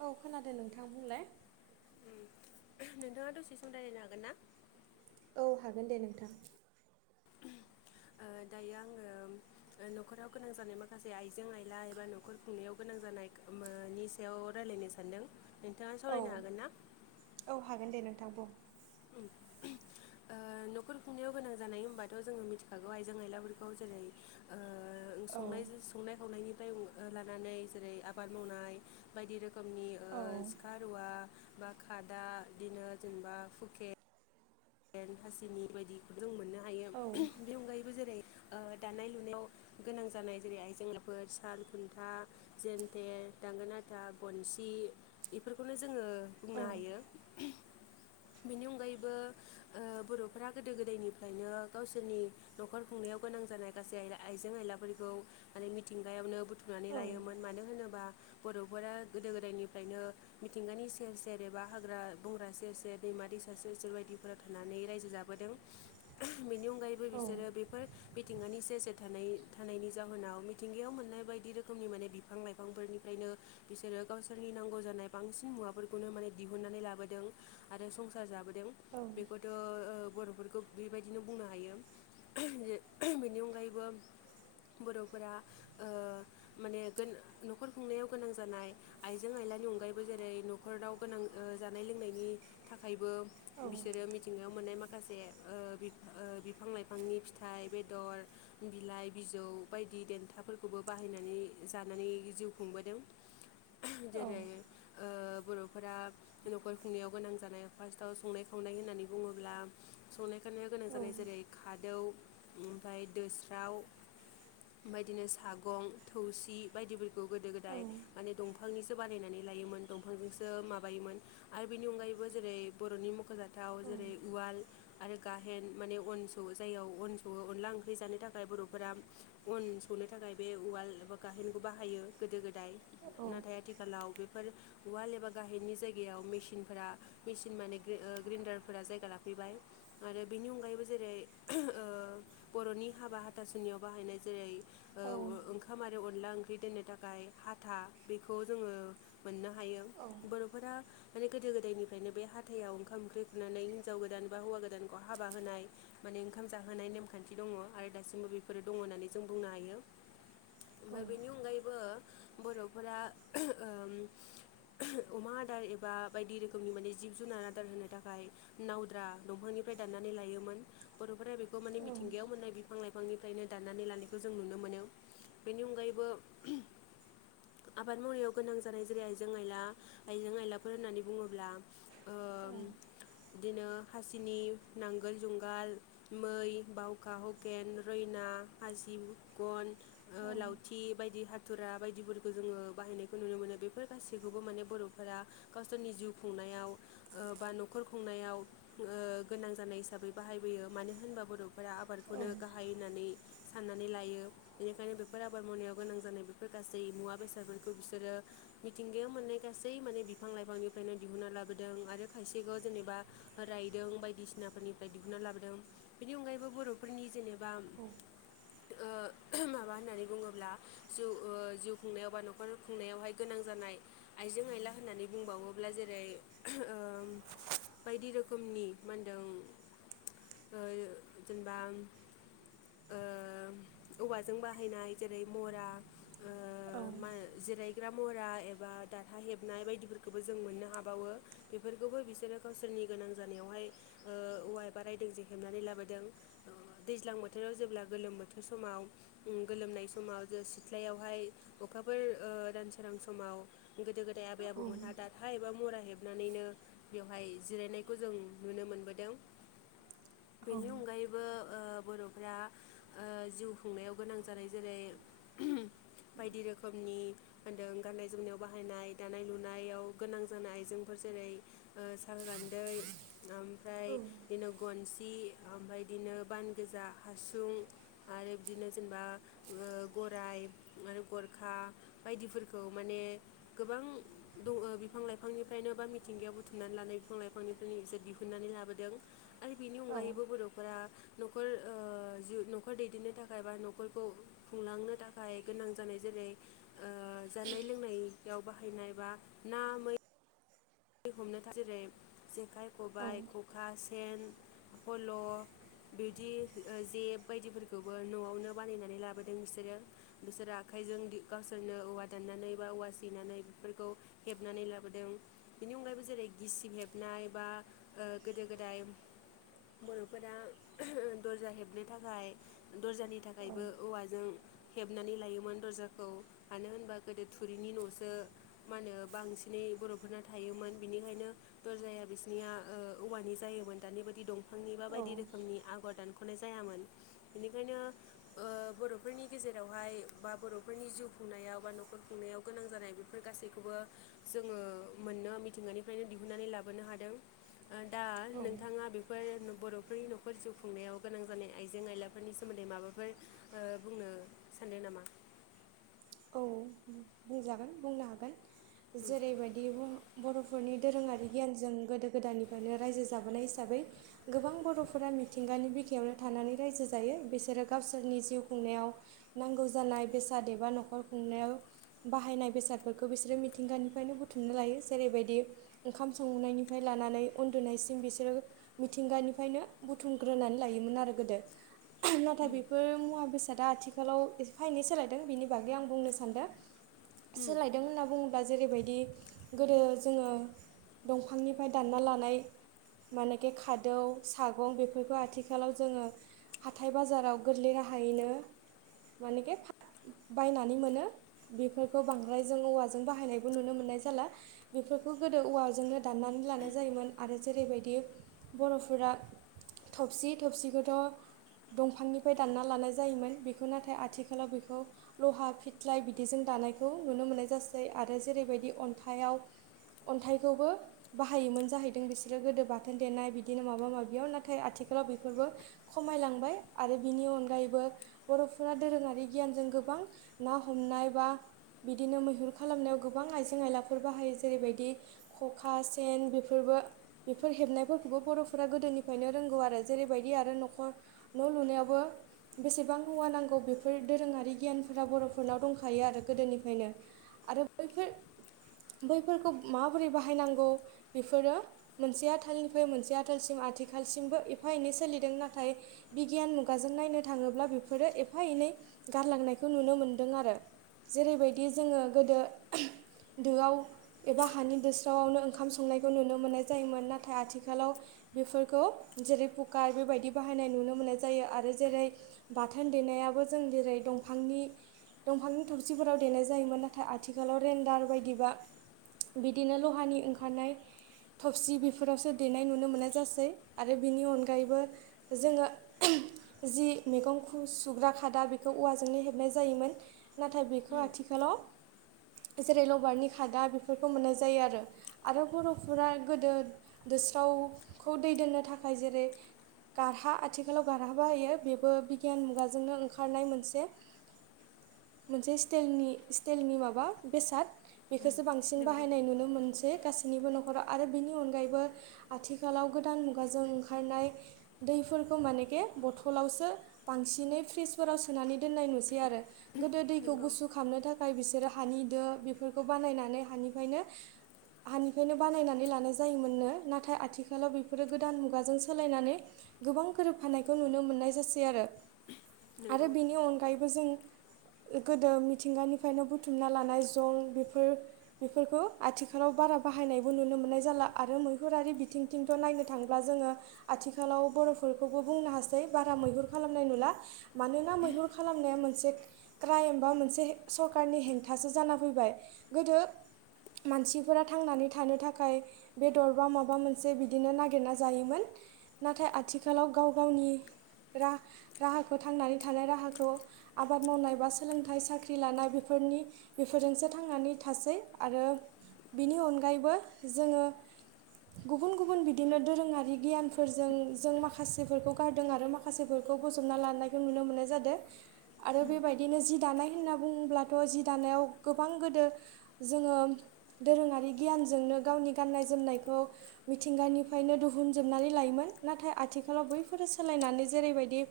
औ खोनादों नोंथां बुंलाय नोंथाङा दसे सम रायलायनो हागोन ना? औ हागोन दे नोंथां दायो आङो न'खराव गोनां जानाय माखासे आइजें आइला एबा न'खर खुंनायाव गोनां जानाय बेयाव रायज्लायनो सानदों नोंथाङा औ सावरायनो हागोन ना औ हागोन दे नोंथां बुं [inaudible] ओ न'खर खुंनायाव गोनां जानाय होनबाथ' जोङो मिथिखागौ आइजें आयलाफोरखौ जेरै ओ औ सं संनाय खावनायनिफ्राय लानानै जेरै आबाद मावनाय बायदि रो खोमनि ओ औ सिखा रुवा बा खादा बिदिनो जेनेबा हुखेन हासिनि बायदिखौ जों मोनो औ [inaudible] दानाय लुनायाव गोनां जानाय जेरै आइजेंनाफोर साल खुन्था जेन्थे दांगोना था गनसि बेफोरखौनो जोङो औ बुंनो हायो बेनि अनगायैबो [inaudible] बर'फ्रा गोदो गोदायनिफ्रायनो गावसोरनि न'खर खुंनायाव गोनां जानाय गासै आइजें आयलाफोर खौ माने मिथिंगायावनो बुथुमनानै औ लायोमोन मानो होनोबा बर'फोरा गोदो गोदायनिफ्रायनो मिथिंगानि सेर सेर एबा हाग्रा बंग्रा सेर सेर दै मा दैसा सेर सेर बायदिफोरा थानानै रायजो जाबोदों बेनि अनगायैबो औ बिसोरो बेफोर मिथिंगानि सेर सेर थानाय थानायनि जाहोनाव मिथिंगायाव मोननाय बायदि रोखोमनि माने बिफां लाइफांफोरनिफ्राय बिसोरो गावसोरनि नांगौ जानाय बांसिन मुवाफोरखौनो माने दिहुननानै लाबोदों आरो संसार जाबोदों औ बेखौथ' ओ गथ'फोरा बेबायदिनो बुंनो हायो बे [inaudible] बेनि अनगायैबो बर'फोरा ओ माने न'खर खुंनायाव गोनां जानाय आइजें आइला नि अनगायैबो जेरै न'खर दाव गोनां ओ जानाय लोंनायनि थाखायबो औ बिसोरो मिथिंगायाव मोननाय माखासे ओ बि ओ बिफां लाइफांनि फिथाइ बेदर बिलाइ बिजौ बायदि देन्थाफोरखौबो बाहायनानै जानानै जिउ खुंबोदों। जेरै ओ बर'फोरा न'खर खुंनायाव गोनां जानाय फार्स्टआव संनाय खावनाय संनाय होननानै बुङोब्ला संनाय खनायाव गोनां जानाय जेरै खादौ ओमफाय दोस्राव बेबायदिनो सागं थौसि बायदि ब खौ गोद गोदाय औ माने दंफां दफांनिसो बानायनानै लायोमोन दंफांजोंसो माबायोमोन आरो बिनि अनगायैबो जेरै बर'नि मख'जाथ थाव जेरै उवाल आरो गाहेन माने अन सौ जाययाव अन सौवो अनला ओंख्रि जानो थाखाय बर'फोरा अन सौनो थाखाय गाय बे उवाल एबा गाहेनखौ बाहायो गोदो गोदाय नाथाय आथिखालाव बेफोर औवाल एबा गाहेननि जायगायाव मेसिनफोरा मेसिन माने ओ ग्रीन एबा ग्रेनडारफोरा जायगा लाफैबाय आरो बिनि अनगायैबो जेरै [inaudible] ओ बर'नि नि हाबा हाथासुनियाव बाहायनाय जेरै ओ-ओंखाम आरो अनला ओंख्रि दोननो थाखाय हाथा बेखौ जोङो मोननो हायो बर'फोरा माने गोदो गोदायनिफ्रायनो बे हा हाथायाव ओंखाम ओंख्रि खुरनानै हिनजाव गोदान बा हौवा गोदानखौ हाबा होनाय माने ओंखाम जाहोनाय नेमखान्थि दं दङ' आरो दासिमबो बेफोरो दङ' होननानै जों बुंनो हायो। [inaudible] ओमफ्राय बेनि अनगायैबो बर'फोरा [inaudible] ओम [inaudible] अमा आदार एबा बायदि रोखोमनि माने जिब जुनार आदार होनो थाखाय नावद्रा दंफांनिफ्राय दाननानै लायोमोन बर'फोरा बेखौ खौ माने मिथिंगायाव मोननाय बिफां लाइ बिफांनिफ्रायनो दाननानै लानायखौ जों नुनो मोनो बेनि अनगायैबो [inaudible] आबाद मावनायाव गोनां जानाय जेरै आइजें आइला आइजें आइलाफोर होननानै बुङोब्ला ओ बिदिनो हासिनि नांगोल जुंगाल मै बावखा हकेन रैना हासि दिबखन ओ लावथि बायदि हा थुथुरा बायदिफोरखौ जोङो बाहायनायखौ नुनो मोनो बेफोर गासिखौबो माने बर'फोरा गावसोरनि जिउ खुंनायाव ओ बा न'खर खुंनायाव ओ गोनां जानाय हिसाबै बाहायबोयो मानो होनबा बर' फोरा आबादखौनो गाहाय होननानै साननानै लायो बेनिखायनो बेफोर आबाद मावनायाव गोनां जानाय बेफोर गासै मुवा बेसादफोरखौ बिसोरो मिथिंगायाव मोननाय गासै माने बिफां लाइफांनिफ्रायनो दिहुनना लाबो दों आरो खायसेखौ जेनेबा रायदों बायदिसिनाफोरनिफ्राय दिहुनना लाबोदों बेनि अनगायैबो बर'फोरनि जेनेबा ओ [inaudible] माबा होननानै बुङोब्ला जिउ ओ जिउ खुंनायाव बा न'खर खुंनायावहाय गोनां जानाय आइ जें आइला होननानै बुंबावोब्ला जेरै ओ [inaudible] बायदि रोखोमनि मा होनदों ओ जेनेबा ओ औवाजों बाहायनाय जेरै मरा औ जेरायग्रा मरा एबा दारहा हेबनाय बायदिफोरखौबो जों मोननो हाबावो बेफोरखौबो बिसोरो गावसोरनि गोनां जानायावहाय औवा बारायदों जे हेबनानै लाबोदों दैज्लां बोथोराव जेब्ला गोलोम बोथोर समाव गोलोमनाय समाव ज सिथ्लायावहाय अखाफोर दान सोरां समाव गोदो गोदाय आबै आबौमोनहा दारहा एबा मरा नानैनो बेवहाय जिरायनायखौ जों नुनो मोनबोदों बेनि अनगायैबो बर'फ्रा जिउ खुंनायाव गोनां जानाय जेरै बायदि रोखोमनि होनदों गाननाय जोमनायाव बाहायनाय दानाय लुनायाव गोनां जानाय जों जेरै साल गान्दै ओमफ्राय बिदिनो गन्सि [inaudible] ओमफ्राय बिदिनो बान गोजा हासुं आरो बिदिनो जेनेबा गराइ आरो गरखा बायदिफोरखौ माने गोबां दङ बिफां लाइफांनि फ्रायनोबा मिथिंगायाव बुथुमनानै लानाय बिफां लाइफांनिफ्राय इसे दिहुननानै लाबोदों आरो बिनि अनगायैबो बर'फोरा न'खर जिउ न'खर दैदेननो थाखाय बा न'खरखौ खुंलांनो थाखाय गोनां जानायजों जेरै जानाय लोंनायाव बाहायनाय बा ना मै हमनो थाखाय जेरै जेखाइ खबाइ खखा सेन पल' बिदि जेब बायदिफोरखौबो न'आवनो बानायनानै लाबोदों बिसोरो बिसोरो आखाय आखायजों गावसोरनो औवा दाननानै बा औवा सिनानै बेफोरखौ हेबनानै लाबोदों बेनि अनगायैबो जेरै गिसिं हेबनाय बा गोदो गोदाय बर'फोरा दर्जा हेबनो थाखाय दर्जानि थाखायबो औवाजों हेबनानै लायोमोन दर्जाखौ मानो होनबा गोदो थुरिनि न'सो मा होनो बांसिनै बर' फोरना थायोमोन बिनिखायनो दरजाया बिसनिया औवानि जायोमोन दानि बायदि दंफां आांनिबा बायदि औ रोखोमनि आगर दान खनाय जायामोन बेनिखायनो बर'फोरनि गेजेरावहाय बा बर'फोरनि जिउ खुंनायाव बा न'खर खुंनायाव गोनां जानाय बेफोर गासैखौबो जोङो मोननो मिथिंगानिफ्रायनो दिहुनन्नानै लाबोनो हादों दा औ नोंथाङा बेफोर बर'फोरनि न'खर जिउ खुंनायाव गोनां जानाय आइजें आयलाफोरनि सोमोन्दै माबाफोर बुंनो स थाननाय नामा औ बुंजागोन बुंनो हागोन उम जेरैबायदि बुं बर'फोरनि दोरोङारि गियानजों गोदो गोदायनिफ्रायनो रायजो जाबोनाय हिसाबै गोबां बर'फोरा मिथिंगानि बिखायावनो थानानै रायजो जायो बिसोरो गावसोरनि जिउ खुंनायाव नांगौ जानाय [inaudible] नखर खुंनायाव बाहायनाय बेसादफोरखौ बिसोरो मिथिंगानिफ्रायनो बुथुमनो लायो जेरैबायदि ओंखाम संनायनिफ्राय लानानै उन्दुनायसिम बिसोरो मिथिंगानिफ्रायनो बुथुमग्रोनानै लायोमोन आरो गोदो नाथाय बेफोर मुवा बेसादा आथिखालाव फाइनै सोलायदों बेनि ब आं बुंनो सानदों उम सोलायदों होनना बुं बा जेरैबायदि गोदो जोङो दंफांनिफ्राय दानना लानाय मानेखि खादौ सागं बेफोरखौ आथिखालाव जोङो हाथाय बाजाराव गोरलै राहायैनो मानेखे बायनानै मोनो बेफोरखौ बांद्रायजों औवाजों बाहायनायबो नुनो मोननाय जाला बेफोरखौ गो गोदो औवाजोंनो दाननानै लानाय जायोमोन आरो जेरैबायदि बर'फोरा थबसि थबसिखौथ' दंफांनिफ्राय दानना लानाय जायोमोन बेखौ नाथाय आथिखालाव बेखौ लहा फिथ्लाय बिदिजों दानायखौ नुनो मोननाय जासै आरो जेरैबायदि अन्थाइाव अन्थाइखौबो बाहायोमोन जाहैदों बिसोरो गोदो बाथोन देनाय बिदिनो माबा माबियाव नाथाय आथि खालाव बेफोराव बेफोरबो खमायलांबाय आरो बिनि अनगायैबो बर'फोरा दोरोङारि गियानजों गोबां ना हमनाय बा बिदिनो मैहुर खालामनायाव गोबां आइजें आइलाफोर बाहायो जेरैबायदि खखा सेन बेफोर बेफोर हेबनायफोरखौबो बर'फोरा गोदोनिफ्रायनो रोंगौ आरो जेरैबायदि आरो न'ख न' लु नायावसो बेसेबां मुवा नांगौ बेफोर दोरोङारि गियान फोर बर'फोरनाव दंखायो आरो गोदोनिफ्रायनो आरो बैफोर बैफोरखौ माबोरै बाहायनांगौ बेफोरो मोनसेया आथालनिफ्राय मोनसेया आथालसिम आ आथिखालसिमबो एफा एनै सोलिदों नाथाय बिगियान मुगाजों नायनो थाङोब्ला बेफोरो एफा एनै गारलांनायखौ नुनो मोनदों आरो जेरैबायदि जोङो गोदो दोआव एबा हानि दोस्रावआवनो ओंखाम संनायखौ नुनो मोननाय जायोमोन नाथाय आथिखालाव बेफोरखौ जेरै कुकार बेबायदि बाहायनाय नुनो मोननाय जायो आरो जेरै बाथोन देनाय याबो जों जेरै दं फांनि दंफांनि थरसिफोराव देनाय जायोमोन नाथाय आथिखालाव रेन्डार बायदिबा बिदिनो लहानि ओंखारनाय थफसि बेफोरावसो देनाय नुनो मोननाय जासै आरो बिनि अनगायैबो जोङो जि मैगं सुग्रा खादा बेखौ औवा हेबनाय जायोमोन नाथाय बेखौ उम आथिखालाव जेरै लबारनि खादा बेफोरखौ मोननाय जायो आरो आरो बर'फोरा गोदो दोस्रावखौ दै दोननो थाखाय जेरै गारहा आथिखालाव गारहा बाहायो बेबो बिगियान मुगाजोंनो ओंखारनाय मोनसे मोनसे सिस्टाइलनि स्टाइलनि माबा बेसाद उम बेखौसो बांसिन नंगौ बाहायनाय नुनो मोनसै गासै निबो न'खराव आरो बेनि अनगायैबो आथिखालाव गोदान मुगाजों ओंखारनाय दैफोर माने बथलावसो बांसिनै फ्रिजफोराव सोनानै दोननाय नुसै आरो गोदो दैखौ नंगौ गुसु खालामनो थाखाय बिसोर सोरो हानि दो बेफोरखौ बानायनानै हानिफ्रायनो हानिफ्रायनो बानायनानै लानाय जायोमोननो नाथाय आथिखालाव बेफोरो गोदान मुगाजों सोलायनानै गोबां गोरोबफानायखौ नुनो मोननाय जासै आरो आरो नंगौ बेनि अनगायैबो जों गोदो मिथिंगानिफ्रायनो बुथुमना लानाय जल बेफोर बेफोरखौ आथिखालाव बा बारा बाहायनायबो‌ नुनो मोननाय जाला आरो मैहुरारि बिथिंथ' नायनो थाङोब्ला जोङो आथिखालाव बर'फोरखौबो बुंनो हासै बारा मैहुर खालामनाय नुला मानोना मैहुर खालामनाया मोनसे क्राइम बा मोनसे सरखारारनि हेंथासो जाना फैबाय गोदो मानसिफोरा थांनानै थानो थाखाय बेदर बा माबा मोनसे बिदिनो नागिरना जायोमोन। नाथाय आथिखालाव गाव गावनि आबाद मावनाय बा सोलोंथाइ साख्रि लानाय बेफोरनि बेफोरजोंसो थांनानै थासै आरो बिनि अनगायैबो जोङो गुबुन गुबुन बिदिनो दोरोङारि गियानफोरजों जों माखासेफोरखौ गारदों आरो माखासे खौ बोजबना लानायखौ नुनो मोन्नाय जादों। आरो बेबायदिनो जि दानाय होनना बुङोब्लाथ' जि दानायाव गोबां गोदो जोङो दोरोङारि गियान जोंनो गावनि गाननाय जोमनायखौ मिथिंगानिफ्रायनो दिहुनजोबनानै लायोमोन नाथाय आथिखालाव बैफोर सोलायनानै जेरैबायदि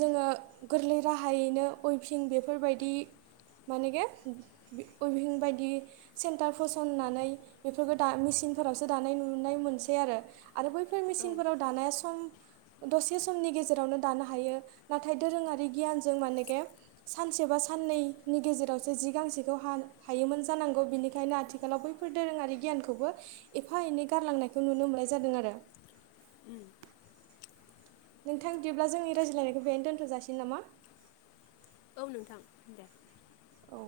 जोङो गोरलै राहायैनो अइफिं बेफोरबायदि मानेगे उइभिं बायदि सेन्टार फोसननानै बेफोरखौ दा मिसि सिनफोरावसो दानाय नुनाय मोनसै आरो। आरो बैफोर औ मेचिनफोराव दानाया सम दसे समनि गेजेरावनो दानो हायो ना नाथाय दोरोङारि गियानजों मानेके सानसे बा साननैनि गेजेरावसो जि गांसेखौ हा हायोमोन जानांगौ बिनिखायनो आथिखालाव बैफोर दोरोङारि गियानखौबो एफा एनै गारलांनायखौ नुनो मोन नाय जादों आरो। ओम नोंथां बिदिब्ला जोंनि रायज्लायनायखौ बेहायनो दोन्थ'जासिगोन नामा? औ नोंथां दे। औ